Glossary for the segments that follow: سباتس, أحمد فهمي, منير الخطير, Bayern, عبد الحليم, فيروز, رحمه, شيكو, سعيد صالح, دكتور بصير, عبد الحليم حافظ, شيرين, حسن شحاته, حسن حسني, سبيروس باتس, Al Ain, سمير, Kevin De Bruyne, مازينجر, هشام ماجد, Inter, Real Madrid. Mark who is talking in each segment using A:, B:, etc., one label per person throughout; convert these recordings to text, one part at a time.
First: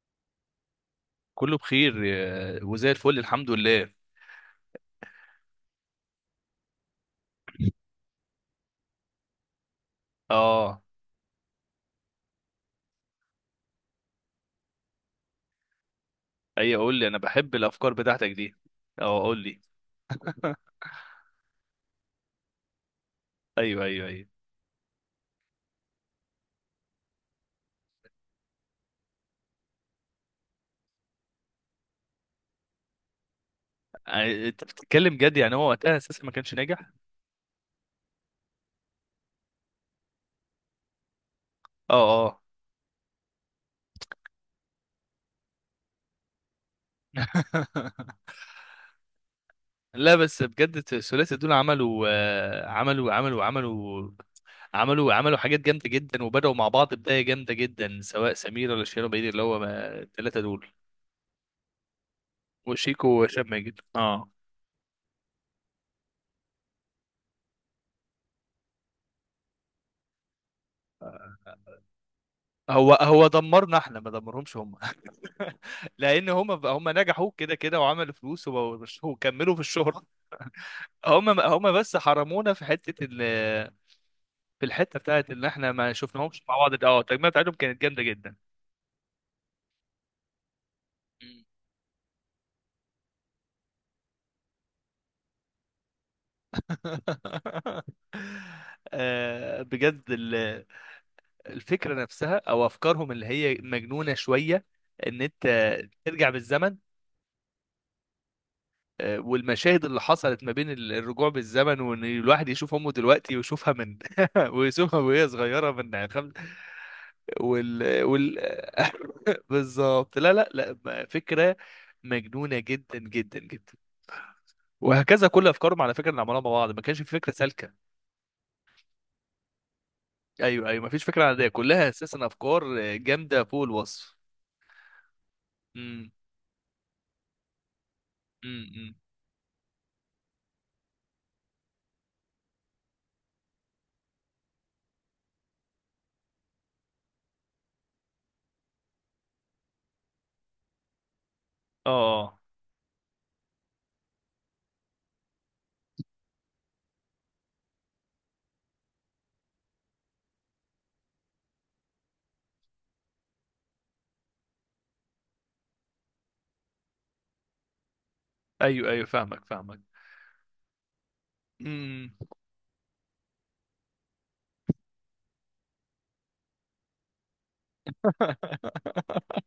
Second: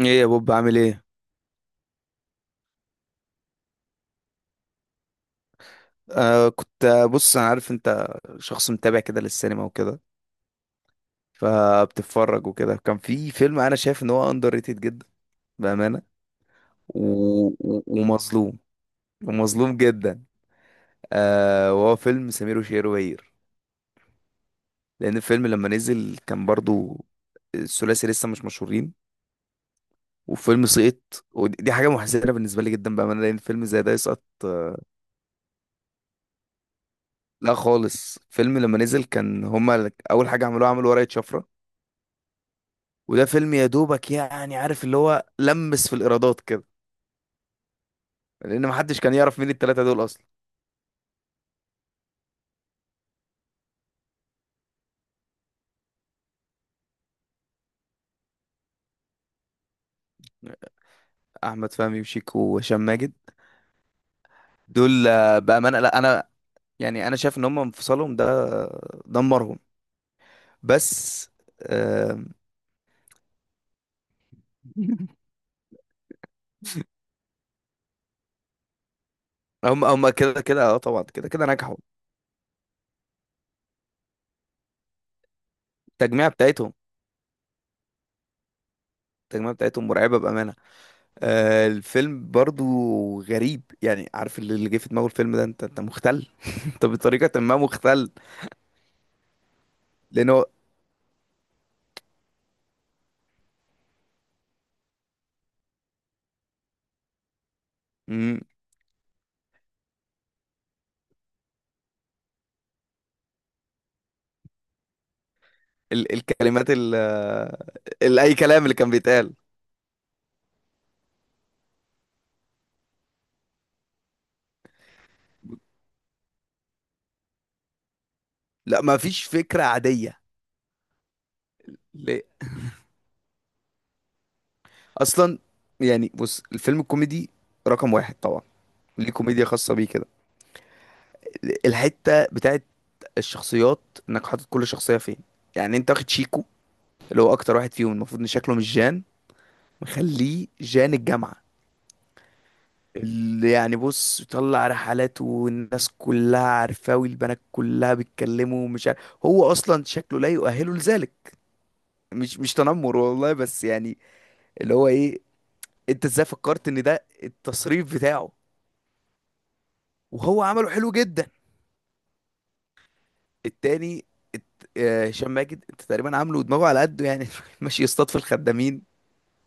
A: ايه يا بوب عامل ايه؟
B: كله بخير يا- وزي الفل الحمد لله.
A: آه كنت آه، بص، انا عارف انت شخص متابع كده للسينما وكده،
B: اه
A: فبتتفرج وكده. كان في فيلم انا شايف ان هو اندر ريتد جدا بامانه
B: ايوه قول
A: و...
B: لي، انا بحب الافكار بتاعتك دي.
A: ومظلوم،
B: اه قول لي.
A: ومظلوم جدا. وهو فيلم سمير وشهير وبهير،
B: ايوه ايوه ايوه.
A: لان الفيلم لما نزل كان برضو الثلاثي لسه مش مشهورين، وفيلم سقط. ودي حاجه محزنه بالنسبه لي جدا بامانه، لان فيلم زي ده يسقط
B: آه، انت بتتكلم جد؟ يعني هو وقتها اساسا ما كانش ناجح؟
A: لا خالص. فيلم لما نزل كان هما اول حاجه عملوها عملوا ورقه شفره،
B: اه اه.
A: وده فيلم يا دوبك يعني عارف اللي هو لمس في الإيرادات كده، لأن محدش كان يعرف مين التلاتة دول
B: لا
A: أصلا.
B: بس بجد الثلاثي دول عملوا عملوا حاجات جامده جدا، وبداوا مع بعض بدايه جامده جدا، سواء سمير ولا شيرين بعيد اللي هو ما- الثلاثه دول.
A: أحمد فهمي وشيكو وهشام
B: وشيكو
A: ماجد،
B: وهشام ماجد، اه.
A: دول بأمانة. لا، أنا يعني أنا شايف إن هم انفصالهم ده دمرهم بس. آه،
B: هو دمرنا احنا، ما دمرهمش هم. لان هم نجحوا كده كده وعملوا فلوس وبقوا- وكملوا في
A: هم
B: الشهرة.
A: هم كده كده، اه طبعا
B: هم
A: كده كده
B: هم
A: نجحوا.
B: بس حرمونا في حتة ال في الحتة بتاعت ان احنا ما
A: التجميعة
B: شفناهمش مع
A: بتاعتهم
B: بعض، اه التجميع بتاعتهم كانت جامدة جدا.
A: التجميعة بتاعتهم مرعبة بأمانة.
B: مم.
A: الفيلم برضو غريب، يعني عارف اللي جه في دماغه الفيلم ده، انت مختل انت بطريقة ما مختل،
B: آه، بجد
A: لأنه
B: ال- الفكرة نفسها او افكارهم اللي هي مجنونة شوية، ان انت ترجع بالزمن.
A: مم.
B: آه، والمشاهد اللي حصلت ما بين ال- الرجوع بالزمن، وان الواحد يشوف امه دلوقتي ويشوفها من ويشوفها وهي صغيرة من
A: ال
B: خمس.
A: الكلمات ال
B: وال
A: ال اي
B: وال
A: كلام اللي كان بيتقال.
B: بالظبط. لا ما- فكرة مجنونة جدا جدا جدا. وهكذا كل افكارهم على فكرة اللي عملوها مع بعض، ما كانش في فكرة سالكة.
A: لا ما فيش فكرة عادية.
B: ايوه ايوه، ما فيش فكرة عادية، كلها
A: ليه
B: اساسا افكار جامدة فوق الوصف.
A: اصلا؟
B: امم
A: يعني بص، الفيلم الكوميدي رقم واحد طبعا،
B: امم
A: ليه كوميديا خاصة بيه كده؟ الحتة بتاعت الشخصيات، انك حاطط كل شخصية فين. يعني انت واخد شيكو اللي هو اكتر واحد فيهم المفروض ان شكله مش جان، مخليه جان الجامعة،
B: اه. آه.
A: اللي يعني بص طلع رحلات والناس كلها عارفاه والبنات كلها بيتكلموا، ومش عارف هو اصلا شكله لا يؤهله لذلك. مش تنمر والله بس يعني اللي هو ايه، انت ازاي فكرت ان ده التصريف بتاعه؟
B: ايوه ايوه، فاهمك فاهمك.
A: وهو عمله حلو جدا.
B: امم.
A: التاني، هشام ماجد انت تقريبا عامله ودماغه على قده يعني ماشي يصطاد في الخدامين.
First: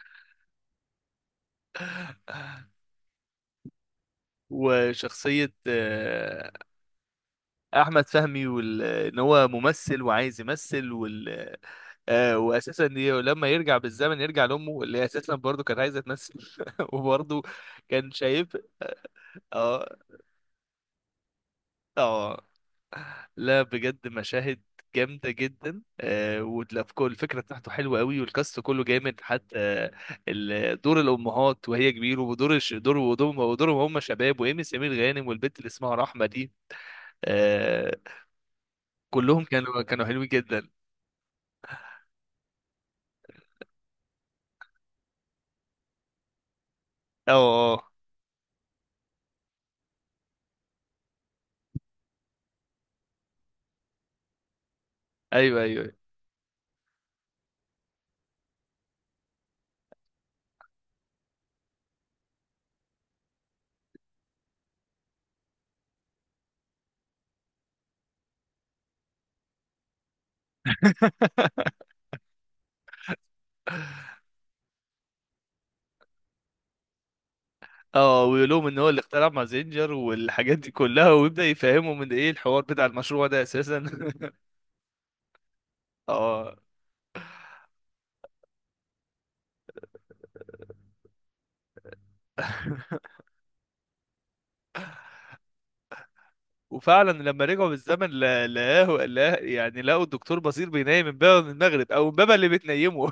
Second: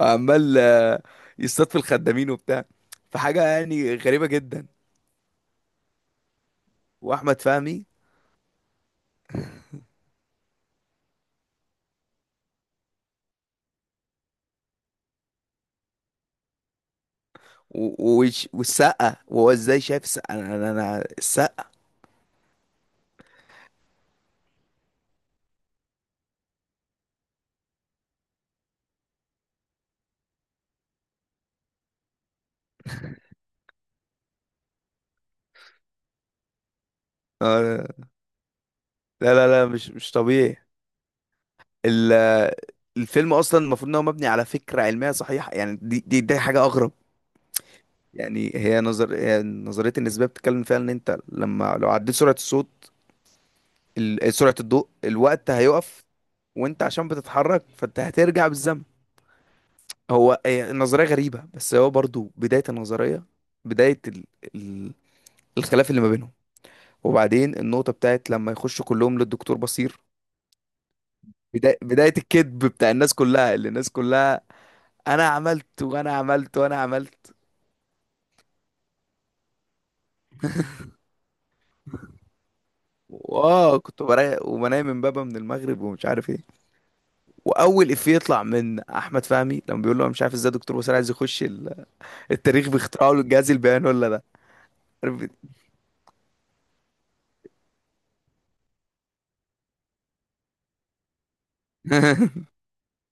A: عمال آه، يصطاد في الخدامين وبتاع، فحاجة يعني غريبة جدا.
B: وشخصية آه،
A: واحمد فهمي،
B: احمد فهمي وال... ان هو ممثل وعايز يمثل وال... آه واساسا ي- لما يرجع بالزمن يرجع لامه اللي هي اساسا برضه كانت عايزه تمثل. وبرضه كان شايف.
A: والسقا. وهو ازاي
B: اه
A: شايف السقا؟ السقا
B: اه. لا بجد مشاهد جامده جدا، آه ولا في كل الفكره بتاعته حلوه قوي، والكاست كله جامد. حتى ال- دور الامهات وهي كبيره ودور الش... دور ودورهم ودورهم هم شباب، وايمي سمير غانم والبنت اللي اسمها رحمه دي.
A: آه،
B: آه،
A: لا
B: كلهم
A: لا لا
B: كانوا
A: مش
B: كانوا حلوين
A: طبيعي.
B: جدا.
A: ال- الفيلم اصلا المفروض ان هو مبني على فكره علميه صحيحه، يعني دي حاجه اغرب.
B: اه، آه، آه.
A: يعني هي نظريه النسبيه بتتكلم فيها ان انت لو عديت سرعه سرعه الضوء الوقت
B: ايوه ايوه، أيوة.
A: هيقف، وانت عشان بتتحرك فانت هترجع بالزمن. هي النظريه غريبه، بس هو برضو بدايه النظريه، بدايه ال... ال... الخلاف اللي ما بينهم. وبعدين النقطه بتاعت لما يخشوا كلهم للدكتور بصير، بدايه بدايه الكذب بتاع الناس كلها، اللي الناس كلها: انا عملت وانا عملت وانا عملت.
B: اه ويقولهم ان هو اللي اخترع مازينجر والحاجات دي كلها، ويبدأ يفهمهم من ايه الحوار بتاع المشروع ده
A: واه
B: اساسا.
A: كنت بريق وبنام من بابا من المغرب ومش عارف ايه.
B: اه
A: واول افيه يطلع من احمد فهمي لما بيقول له: أنا مش عارف ازاي دكتور وسام عايز يخش التاريخ باختراعه للجهاز البياني ولا ده، عارف يقول
B: وفعلا لما رجعوا بالزمن لا- لقاه لا يعني لقوا الدكتور بصير بينام امبابة من المغرب، او امبابة اللي بتنيمه.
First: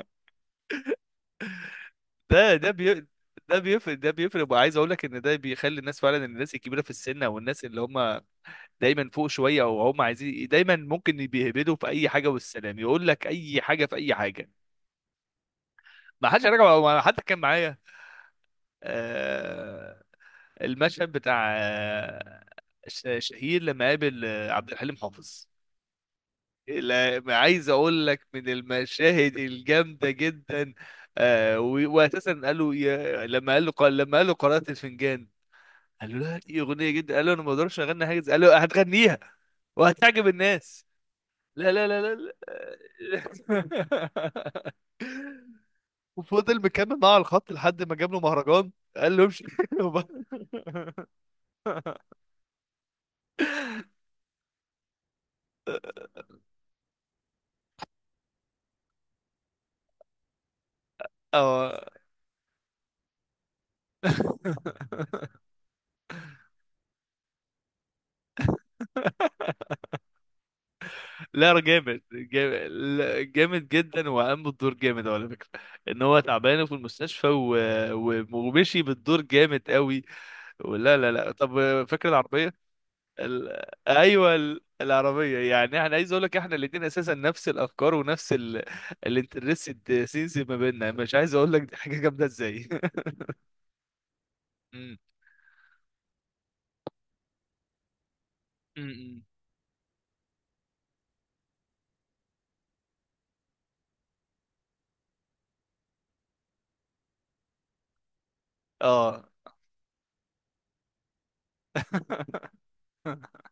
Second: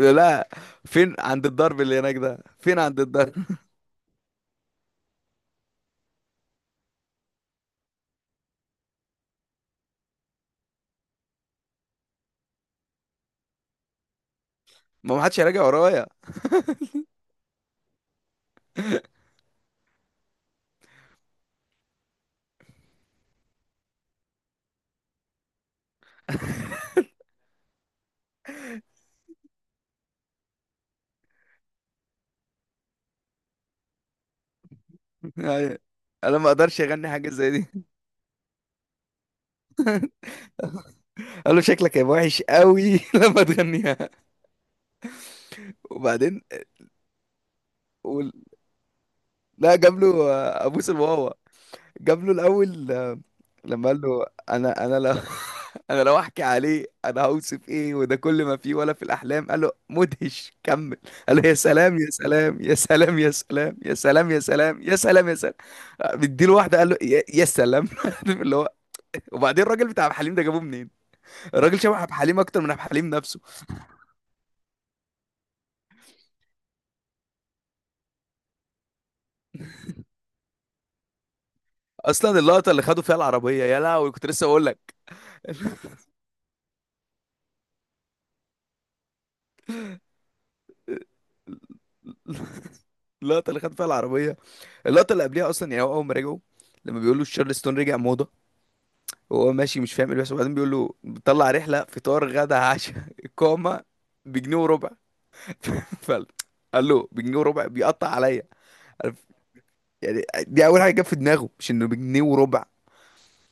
A: له. لا، فين؟ عند الضرب اللي هناك ده؟
B: ده ده
A: فين عند
B: بي
A: الضرب؟
B: ده بيفرق وعايز اقول لك ان ده بيخلي الناس فعلا، الناس الكبيره في السن او الناس اللي هم دايما فوق شويه، او هم عايزين دايما، ممكن بيهبدوا في اي حاجه والسلام، يقول لك اي حاجه في اي حاجه.
A: ما ما حدش هيراجع ورايا.
B: ما حدش رجع، ما حد كان معايا. آه المشهد بتاع آه ش- شهير لما قابل آه، عبد الحليم حافظ. لا- عايز اقول لك من المشاهد الجامده جدا. آه و- واساسا قال له يا- لما قال له قارئة الفنجان،
A: يعني
B: قال له لا
A: انا ما
B: دي
A: اقدرش
B: اغنيه
A: اغني
B: جدا، قال
A: حاجه
B: له انا ما
A: زي دي.
B: اقدرش اغني حاجه زي- قال له هتغنيها وهتعجب الناس.
A: قال له:
B: لا لا
A: شكلك
B: لا
A: هيبقى
B: لا،
A: وحش
B: لا.
A: قوي لما تغنيها. وبعدين
B: وفضل مكمل معاه على الخط لحد ما جاب له
A: وال-
B: مهرجان، قال له امشي.
A: لا، جاب له ابوس الواوا. جاب له الاول لما قال له: انا انا لو انا لو احكي عليه انا هوصف ايه وده كل ما فيه ولا في الاحلام. قال له: مدهش كمل. قال له: يا
B: اه.
A: سلام يا سلام يا سلام يا سلام يا سلام يا سلام يا سلام يا سلام. مديله واحده قال له: يا سلام عارف اللي هو. وبعدين الراجل بتاع عبد الحليم ده جابوه منين؟
B: لا
A: الراجل شبه
B: جامد
A: عبد الحليم
B: جامد،
A: اكتر من عبد الحليم
B: لا،
A: نفسه.
B: جامد جدا، وقام بالدور جامد على فكره. ان هو تعبان في المستشفى و... و... ومشي بالدور جامد قوي. ولا لا لا، طب فاكر
A: اصلا
B: العربيه؟
A: اللقطه اللي خدوا فيها العربيه
B: ال...
A: يا لهوي، كنت
B: ايوه
A: لسه
B: ال...
A: اقول لك
B: العربيه، يعني انا عايز اقول لك احنا الاثنين اساسا نفس الافكار ونفس ال... الانترستد سينز ما بيننا، مش عايز اقول لك دي حاجه جامده ازاي.
A: اللقطه اللي خدوا فيها العربيه.
B: م-
A: اللقطه اللي قبلها اصلا، يعني هو اول ما رجعوا لما بيقولوا تشارلستون رجع موضه،
B: م- م.
A: وهو ماشي مش فاهم ايه اللي بيحصل. وبعدين بيقول له بيطلع رحله فطار غدا عشاء اقامه بجنيه وربع. فقال، قال له: بجنيه وربع بيقطع عليا،
B: اه.
A: عارف يعني. دي اول حاجه جت في دماغه مش انه بجنيه وربع.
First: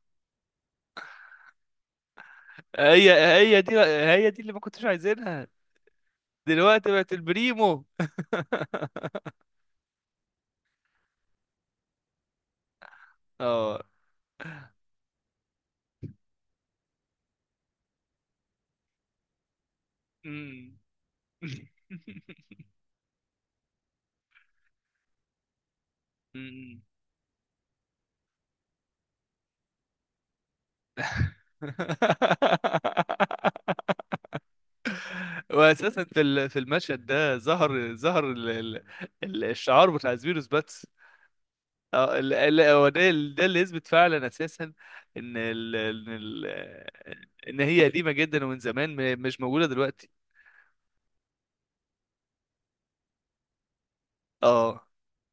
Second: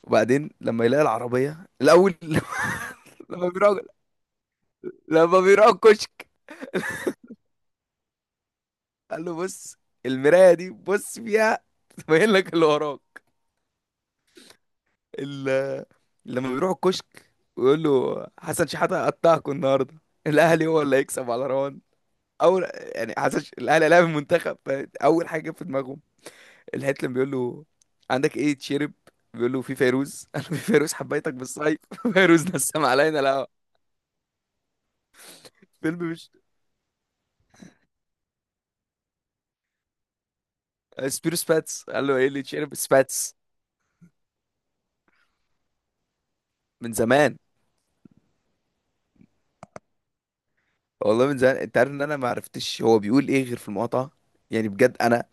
A: وبعدين لما يلاقي العربيه الاول.
B: هي
A: لما
B: هي دي
A: بيراجع،
B: هي دي اللي ما كنتش
A: لما
B: عايزينها.
A: بيراجع الكشك
B: دلوقتي بقت البريمو.
A: قال له: بص المرايه دي بص فيها تبين لك اللي وراك.
B: اه.
A: ال- لما بيروح الكشك ويقول له: حسن شحاته قطعكوا النهارده، الاهلي
B: مم.
A: هو اللي هيكسب على روان. اول يعني الاهلي لعب المنتخب، فاول حاجه جت في دماغهم.
B: مم.
A: الهيتلر بيقول له: عندك ايه تشرب؟ بيقول له: في فيروز قال له: في فيروز حبيتك بالصيف فيروز نسم علينا لا فيلم
B: واساسا في
A: مش.
B: ال- في المشهد ده ظهر ظهر ال- الشعار بتاع سبيروس باتس.
A: سبيرو سباتس قال له:
B: اه
A: ايه
B: ال-
A: اللي
B: ال-
A: تشرب؟
B: هو ده،
A: سباتس
B: ده اللي يثبت فعلا اساسا ان ال
A: من زمان.
B: ان هي قديمه جدا، ومن زمان م- مش موجوده دلوقتي.
A: والله من زمان انت عارف ان انا ما عرفتش هو بيقول ايه غير في المقاطعه. يعني
B: اه
A: بجد انا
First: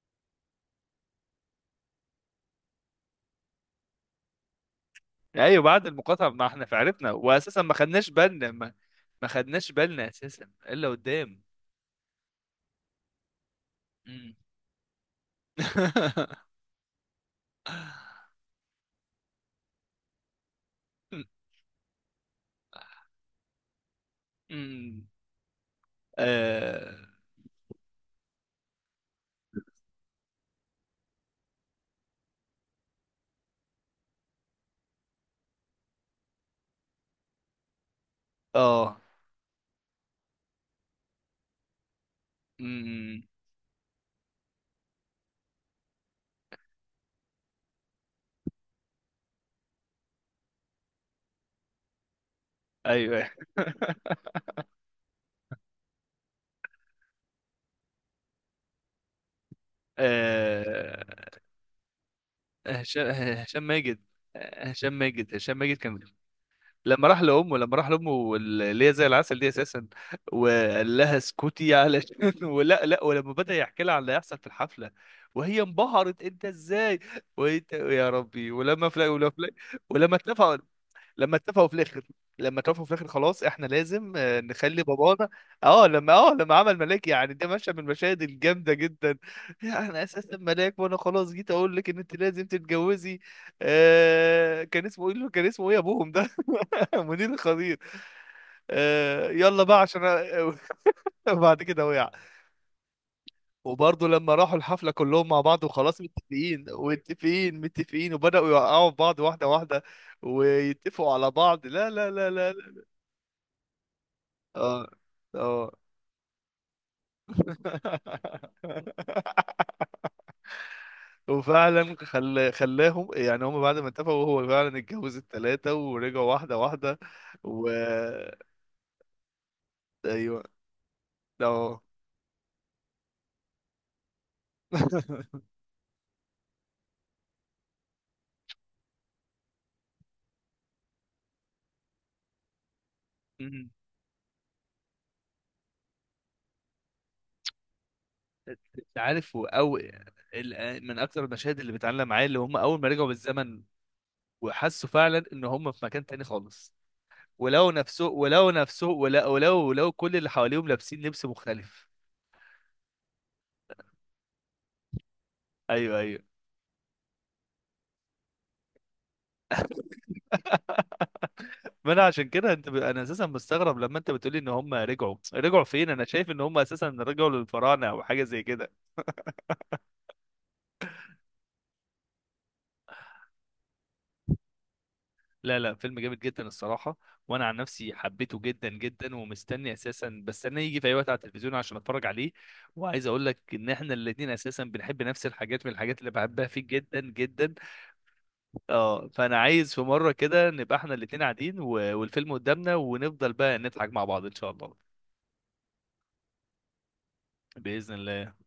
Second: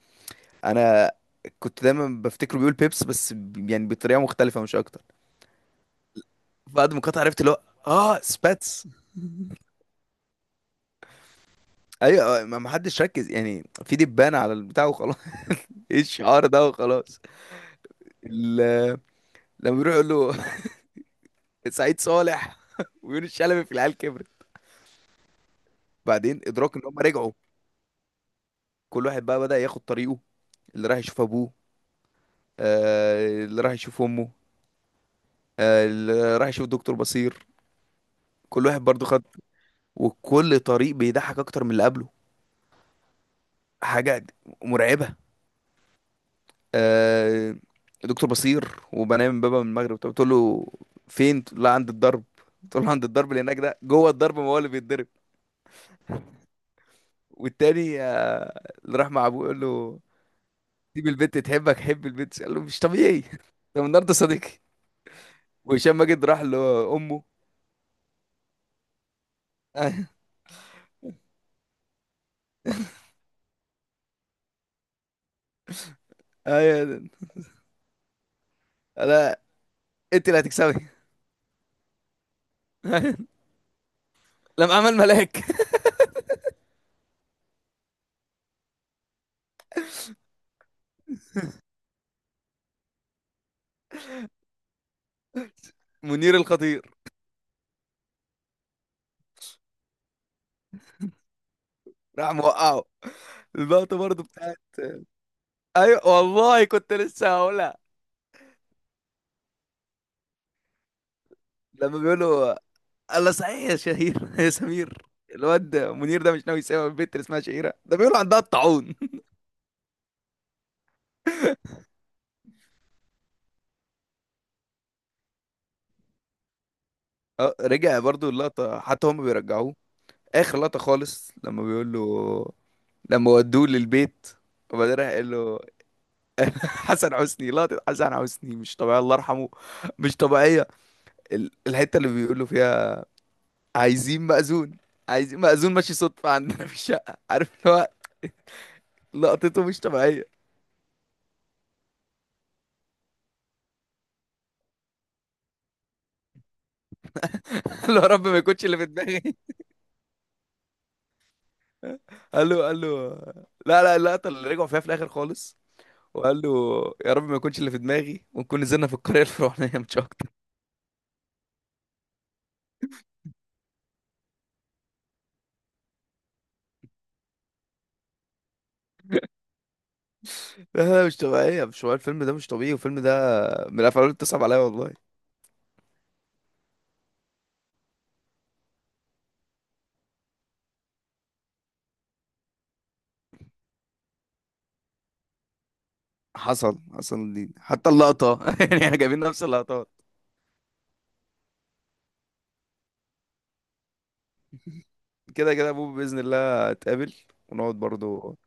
A: انا كنت دايما بفتكره بيقول بيبس، يعني بطريقه مختلفه مش اكتر.
B: ايوه بعد المقاطعه ما احنا
A: بعد ما
B: عرفنا،
A: المقاطعه عرفت اللي هو
B: واساسا ما خدناش
A: اه
B: بالنا ما,
A: سباتس.
B: ما خدناش بالنا اساسا الا قدام.
A: ايوه، ما حدش ركز يعني، في دبانه على البتاع وخلاص، ايه الشعار ده وخلاص. ال- لما بيروح يقول له سعيد صالح ويونس شلبي في العيال كبرت.
B: أمم.
A: بعدين ادراك ان
B: اه.
A: هم رجعوا، كل واحد بقى بدأ ياخد طريقه: اللي راح يشوف ابوه، اللي راح يشوف امه، اللي راح يشوف دكتور بصير. كل واحد
B: آه.
A: برضو خد، وكل طريق بيضحك اكتر من اللي قبله.
B: أمم.
A: حاجة مرعبة. آه، دكتور بصير وبنام من بابا من المغرب، طب بتقول له فين؟ لا عند الضرب. تقول له عند
B: ايوه
A: الضرب اللي هناك ده، جوه الضرب ما هو اللي بيتضرب. والتاني اللي راح مع ابوه يقول له:
B: آه،
A: سيب البنت تحبك حب البنت. قال له: مش
B: هشام
A: طبيعي
B: هشام
A: ده من
B: ماجد
A: النهارده صديقي.
B: هشام ماجد
A: وهشام
B: كان
A: ماجد راح
B: لما راح
A: لامه.
B: لامه، لما راح لامه اللي هي زي العسل دي اساسا،
A: ايوه،
B: وقال لها اسكتي علشان. ولا لا، ولما بدأ يحكي لها عن اللي هيحصل في الحفله وهي انبهرت انت ازاي،
A: أيوة.
B: وانت يا ربي. ولما فلا ولما
A: انا،
B: فلا ولما
A: انت اللي
B: اتفقوا
A: هتكسبي.
B: لما اتفقوا في الاخر لما اتفقوا في الاخر
A: أيوة.
B: خلاص احنا لازم آه،
A: لما
B: نخلي
A: عمل
B: بابانا.
A: ملاك
B: اه لما اه لما عمل ملاك، يعني ده مشهد من المشاهد الجامده جدا. يعني انا اساسا ملاك وانا خلاص جيت اقول لك ان انت لازم تتجوزي. آه كان اسمه ايه؟ كان اسمه ايه ابوهم ده؟
A: منير الخطير،
B: منير الخطير. آه يلا بقى عشان أ-. بعد كده وقع.
A: راح موقعه. اللقطه
B: وبرضه
A: برضه
B: لما راحوا
A: بتاعت،
B: الحفله كلهم مع بعض، وخلاص
A: ايوه والله
B: متفقين
A: كنت لسه
B: متفقين
A: هقولها،
B: متفقين، وبداوا يوقعوا في بعض واحده واحده، ويتفقوا على بعض. لا
A: لما
B: لا لا لا.
A: بيقولوا: الله صحيح يا شهير يا
B: اه
A: سمير،
B: اه.
A: الواد منير ده مش ناوي يسيب البنت اللي اسمها شهيره ده، بيقولوا عندها الطاعون.
B: وفعلا خل... خلاهم، يعني هم بعد ما اتفقوا، هو فعلا اتجوز التلاتة ورجعوا واحدة واحدة. و
A: رجع برضو اللقطه، حتى هم بيرجعوه.
B: ايوه.
A: اخر لقطه خالص لما
B: اه.
A: بيقول له، لما ودوه للبيت، وبعدين راح قال له. حسن حسني، لقطه حسن حسني مش طبيعيه، الله يرحمه، مش طبيعيه. الحته اللي بيقول له فيها:
B: مم.
A: عايزين مأذون. ماشي صدفه عندنا في الشقه، عارف اللي هو،
B: انت عارف هو
A: لقطته
B: او
A: مش طبيعيه.
B: ال- من اكتر المشاهد اللي بتعلم معايا اللي هم اول ما رجعوا بالزمن، وحسوا فعلا ان هم في مكان تاني خالص. ولو
A: قال له:
B: نفسه
A: يا رب ما
B: ولو
A: يكونش اللي في
B: نفسه
A: دماغي.
B: ولو ولو ولو كل اللي حواليهم لابسين لبس مختلف.
A: قال له لا لا، اللقطه اللي رجعوا فيها في الاخر خالص،
B: ايوه ايوه.
A: وقال له: يا رب ما يكونش اللي في دماغي ونكون نزلنا في القريه الفرعونيه مش اكتر.
B: ما انا عشان كده انت ب... انا اساسا مستغرب لما انت بتقولي ان هم رجعوا فين، انا شايف ان هم اساسا رجعوا للفراعنه او حاجه زي كده.
A: لا لا، مش طبيعية، مش طبيعية. الفيلم ده مش طبيعي، والفيلم ده من الافلام اللي بتصعب عليا والله.
B: لا لا فيلم جامد جدا الصراحه. وانا عن نفسي حبيته جدا جدا، ومستني اساسا بستناه يجي في اي وقت على التلفزيون عشان اتفرج عليه. وعايز اقول لك ان احنا الاتنين اساسا بنحب نفس الحاجات، من الحاجات اللي بحبها فيه
A: حصل
B: جدا
A: حصل الدين
B: جدا.
A: حتى اللقطه يعني احنا
B: اه
A: جايبين
B: فانا
A: نفس
B: عايز في
A: اللقطات.
B: مره كده نبقى احنا الاتنين قاعدين و... والفيلم قدامنا، ونفضل بقى نضحك مع بعض ان شاء الله.
A: كده كده ابوه باذن الله هتقابل ونقعد
B: باذن الله.
A: برضو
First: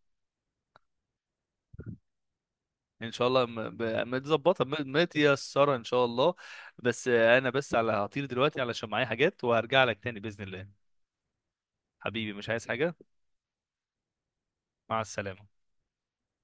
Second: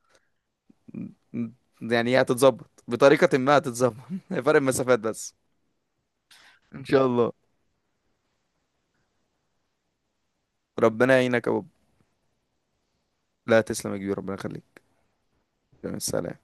A: ن- يعني هي هتتظبط،
B: ان شاء
A: بطريقه
B: الله.
A: ما هتتظبط فرق
B: متظبطه
A: المسافات بس.
B: متيسره ان شاء الله.
A: ان شاء
B: بس
A: الله.
B: آه، انا بس على هطير دلوقتي علشان معايا حاجات، وهرجع لك تاني باذن الله.
A: ربنا يعينك يا بوب.
B: حبيبي مش عايز حاجه.
A: لا تسلم يا كبير، ربنا يخليك.
B: مع السلامه.
A: سلام.